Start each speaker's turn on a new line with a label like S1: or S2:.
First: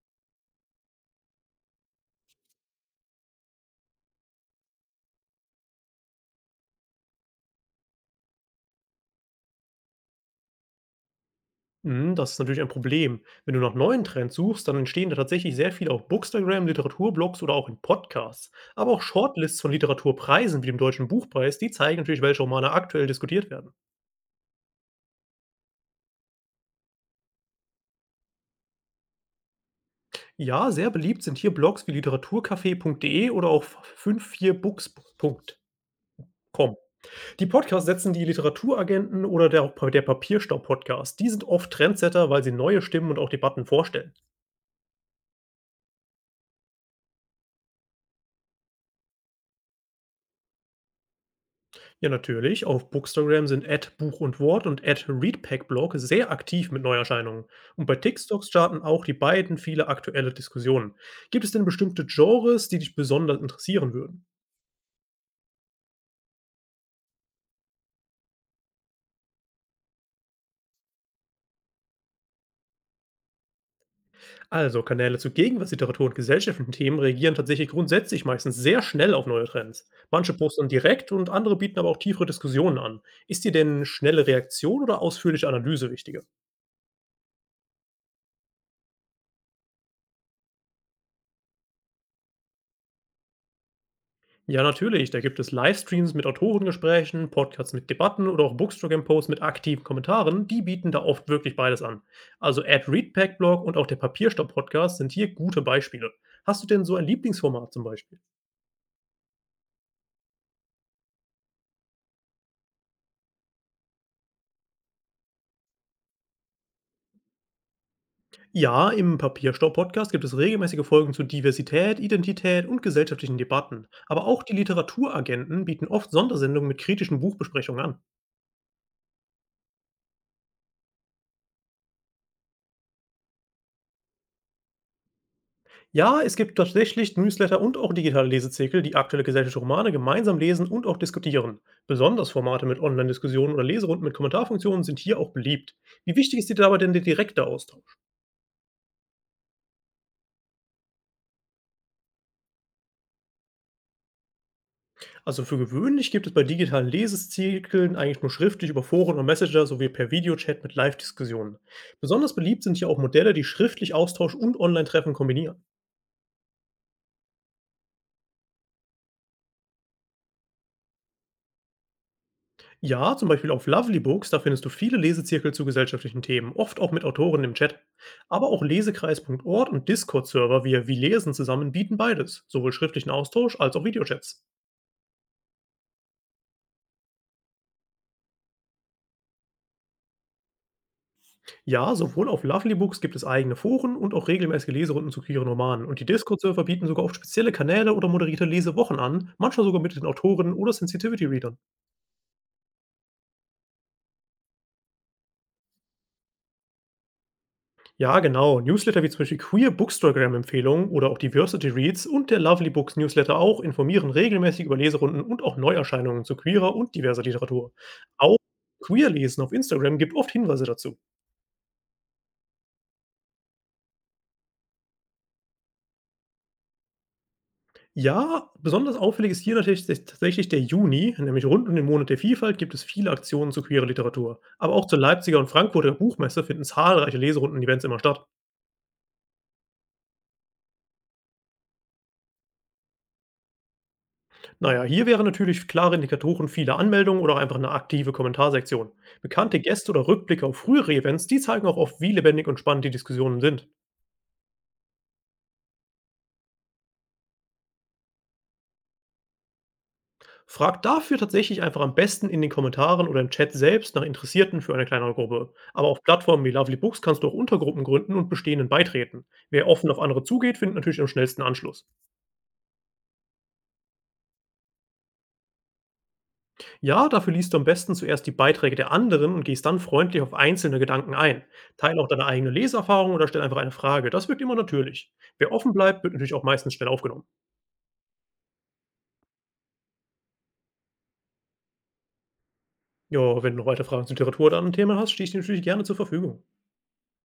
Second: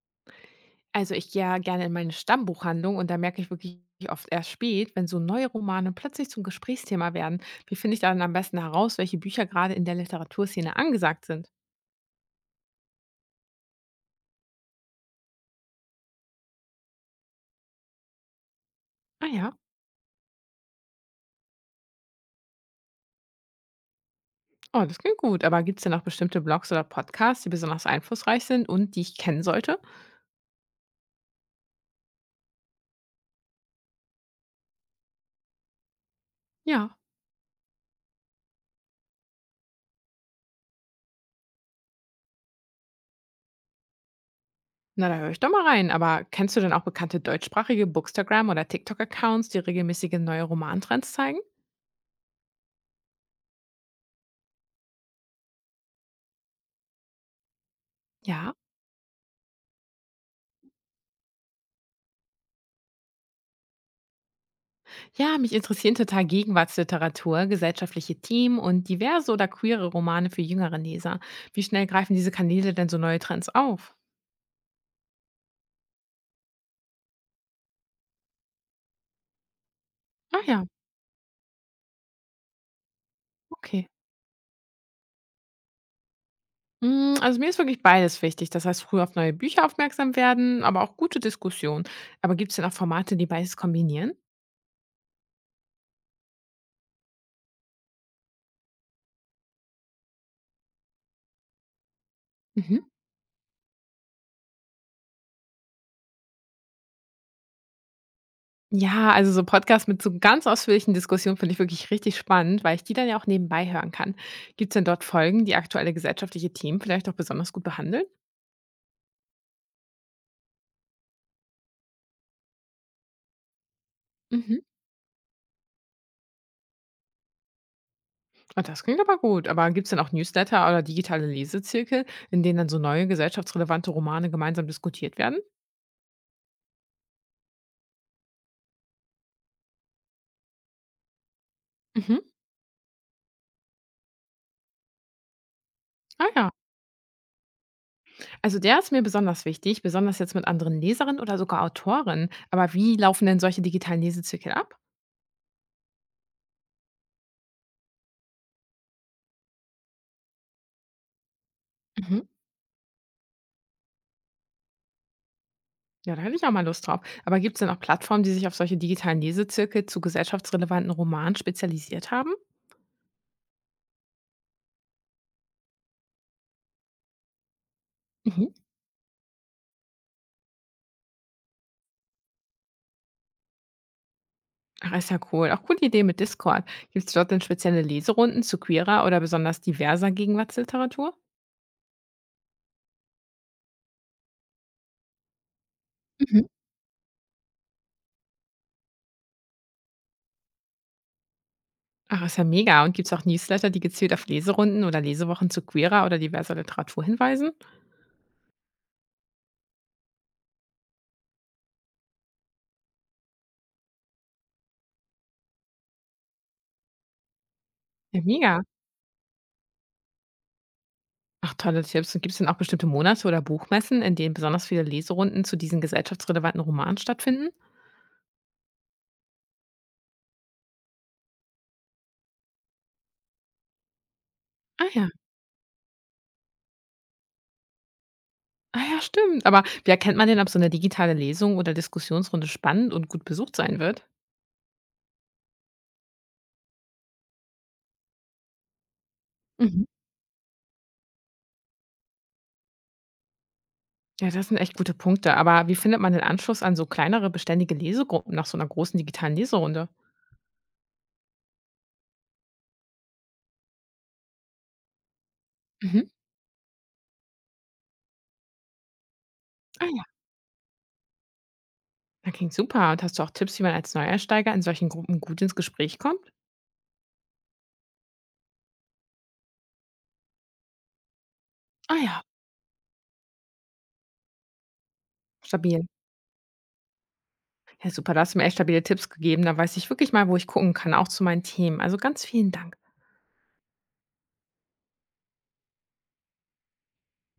S1: Also ich gehe ja gerne in meine Stammbuchhandlung und da merke ich wirklich oft erst spät, wenn so neue Romane plötzlich zum Gesprächsthema werden. Wie finde ich dann am besten heraus, welche Bücher gerade in der Literaturszene angesagt sind?
S2: Mhm, das ist natürlich ein Problem. Wenn du nach neuen Trends suchst, dann entstehen da tatsächlich sehr viele auf Bookstagram, Literaturblogs oder auch in Podcasts. Aber auch
S1: Ah ja,
S2: Shortlists von Literaturpreisen wie dem Deutschen Buchpreis, die zeigen natürlich, welche Romane aktuell diskutiert werden.
S1: oh, das klingt gut. Aber gibt es denn noch bestimmte Blogs oder Podcasts, die besonders einflussreich sind und die ich kennen sollte?
S2: Ja, sehr beliebt sind hier Blogs wie literaturcafé.de oder auch 54books.com.
S1: Ja,
S2: Die Podcasts setzen die Literaturagenten oder der Papierstau-Podcast. Die sind oft Trendsetter, weil sie neue Stimmen und auch Debatten vorstellen.
S1: na da höre ich doch mal rein. Aber kennst du denn auch bekannte deutschsprachige Bookstagram- oder TikTok-Accounts, die regelmäßige neue Romantrends zeigen?
S2: Ja, natürlich. Auf Bookstagram sind @Buch und Wort und @ReadPackBlog sehr aktiv mit Neuerscheinungen. Und bei TikToks
S1: Ja,
S2: starten auch die beiden viele aktuelle Diskussionen. Gibt es denn bestimmte Genres, die dich besonders interessieren würden?
S1: ja, mich interessieren total Gegenwartsliteratur, gesellschaftliche Themen und diverse oder queere Romane für jüngere Leser. Wie schnell greifen diese Kanäle denn so neue Trends auf?
S2: Also, Kanäle zu Gegenwartsliteratur und gesellschaftlichen Themen reagieren tatsächlich grundsätzlich meistens sehr schnell auf neue Trends. Manche
S1: Ah ja,
S2: posten direkt und andere bieten aber auch tiefere Diskussionen an. Ist dir denn
S1: okay.
S2: schnelle Reaktion oder ausführliche Analyse wichtiger?
S1: Also mir ist wirklich beides wichtig. Das heißt, früh auf neue Bücher aufmerksam werden, aber auch gute Diskussionen. Aber gibt es denn auch Formate, die beides kombinieren?
S2: Ja, natürlich. Da gibt es Livestreams mit Autorengesprächen, Podcasts mit Debatten oder auch Bookstagram-Posts mit aktiven Kommentaren. Die bieten da oft wirklich beides an. Also
S1: Mhm.
S2: Ad Readback Blog und auch der Papierstau-Podcast sind hier gute Beispiele. Hast du denn so ein Lieblingsformat zum Beispiel?
S1: Ja, also so Podcasts mit so ganz ausführlichen Diskussionen finde ich wirklich richtig spannend, weil ich die dann ja auch nebenbei hören kann. Gibt es denn dort Folgen, die aktuelle gesellschaftliche Themen vielleicht auch besonders gut behandeln?
S2: Ja, im Papierstau-Podcast gibt es regelmäßige Folgen zu Diversität, Identität und gesellschaftlichen Debatten. Aber auch die
S1: Mhm.
S2: Literaturagenten bieten oft Sondersendungen mit kritischen Buchbesprechungen an.
S1: Ah, das klingt aber gut. Aber gibt es denn auch Newsletter oder digitale Lesezirkel, in denen dann so neue gesellschaftsrelevante Romane gemeinsam diskutiert werden?
S2: Ja, es gibt tatsächlich Newsletter und auch digitale Lesezirkel, die aktuelle gesellschaftliche Romane gemeinsam lesen und auch diskutieren.
S1: Mhm.
S2: Besonders Formate mit Online-Diskussionen oder Leserunden mit Kommentarfunktionen sind hier auch beliebt. Wie
S1: Ah
S2: wichtig ist
S1: ja.
S2: dir dabei denn der direkte Austausch?
S1: Also der ist mir besonders wichtig, besonders jetzt mit anderen Leserinnen oder sogar Autorinnen. Aber wie laufen denn solche digitalen Lesezirkel ab?
S2: Also für gewöhnlich gibt es bei digitalen Lesezirkeln eigentlich nur schriftlich über Foren und Messenger sowie per Videochat mit Live-Diskussionen.
S1: Mhm.
S2: Besonders beliebt sind hier auch Modelle, die schriftlich Austausch und Online-Treffen kombinieren.
S1: Ja, da hätte ich auch mal Lust drauf. Aber gibt es denn auch Plattformen, die sich auf solche digitalen Lesezirkel zu gesellschaftsrelevanten Romanen spezialisiert haben?
S2: Ja, zum Beispiel auf Lovelybook, da findest du viele Lesezirkel zu gesellschaftlichen Themen, oft auch mit Autoren im Chat.
S1: Mhm.
S2: Aber auch lesekreis.org und Discord-Server wie Wie Lesen zusammen bieten beides, sowohl schriftlichen Austausch als auch Videochats.
S1: Ach, ist ja cool. Auch coole Idee mit Discord. Gibt es dort denn spezielle Leserunden zu queerer oder besonders diverser Gegenwartsliteratur?
S2: Ja, sowohl auf Lovelybooks gibt es eigene Foren und auch regelmäßige Leserunden zu queeren Romanen. Und die
S1: Mhm.
S2: Discord-Server bieten sogar oft spezielle Kanäle oder moderierte Lesewochen an, manchmal sogar mit den Autoren oder Sensitivity-Readern.
S1: Ach, ist ja mega. Und gibt es auch Newsletter, die gezielt auf Leserunden oder Lesewochen zu queerer oder diverser Literatur hinweisen?
S2: Ja, genau. Newsletter wie zum Beispiel Queer Bookstagram-Empfehlungen oder auch Diversity Reads und der Lovely Books Newsletter auch informieren regelmäßig über Leserunden und auch Neuerscheinungen zu queerer und diverser Literatur.
S1: Ja,
S2: Auch
S1: mega.
S2: Queerlesen auf Instagram gibt oft Hinweise dazu.
S1: Ach, tolle Tipps. Und gibt es denn auch bestimmte Monate oder Buchmessen, in denen besonders viele Leserunden zu diesen gesellschaftsrelevanten Romanen stattfinden?
S2: Ja, besonders auffällig ist hier natürlich tatsächlich der Juni, nämlich rund um den Monat der Vielfalt gibt es viele Aktionen zu queerer Literatur. Aber auch
S1: Ah
S2: zur
S1: ja,
S2: Leipziger und Frankfurter Buchmesse finden zahlreiche Leserunden-Events immer statt.
S1: ah ja, stimmt. Aber wie erkennt man denn, ob so eine digitale Lesung oder Diskussionsrunde spannend und gut besucht sein wird?
S2: Naja, hier wären natürlich klare Indikatoren vieler Anmeldungen oder auch einfach eine aktive Kommentarsektion. Bekannte
S1: Mhm.
S2: Gäste oder Rückblicke auf frühere Events, die zeigen auch oft, wie lebendig und spannend die Diskussionen sind.
S1: Ja, das sind echt gute Punkte. Aber wie findet man den Anschluss an so kleinere, beständige Lesegruppen nach so einer großen digitalen Leserunde?
S2: Fragt dafür tatsächlich einfach am besten in den Kommentaren oder im Chat selbst nach Interessierten für eine kleinere Gruppe. Aber
S1: Mhm.
S2: auf Plattformen wie Lovely Books kannst du auch Untergruppen gründen und bestehenden beitreten. Wer
S1: Ah
S2: offen auf
S1: ja.
S2: andere zugeht, findet natürlich am schnellsten Anschluss.
S1: Na, klingt super. Und hast du auch Tipps, wie man als Neuersteiger in solchen Gruppen gut ins Gespräch kommt?
S2: Ja, dafür liest du am besten zuerst die Beiträge der anderen und gehst dann freundlich auf einzelne Gedanken ein.
S1: Ah
S2: Teile auch
S1: ja.
S2: deine eigene Leseerfahrung oder stell einfach eine Frage. Das wirkt immer natürlich. Wer offen
S1: Stabil.
S2: bleibt, wird natürlich auch meistens schnell aufgenommen.
S1: Ja, super. Da hast du mir echt stabile Tipps gegeben. Da weiß ich wirklich mal, wo ich gucken kann, auch zu meinen Themen. Also ganz vielen Dank.
S2: Ja, wenn du noch weitere Fragen zur Literatur oder anderen Themen hast, stehe ich dir natürlich gerne zur Verfügung.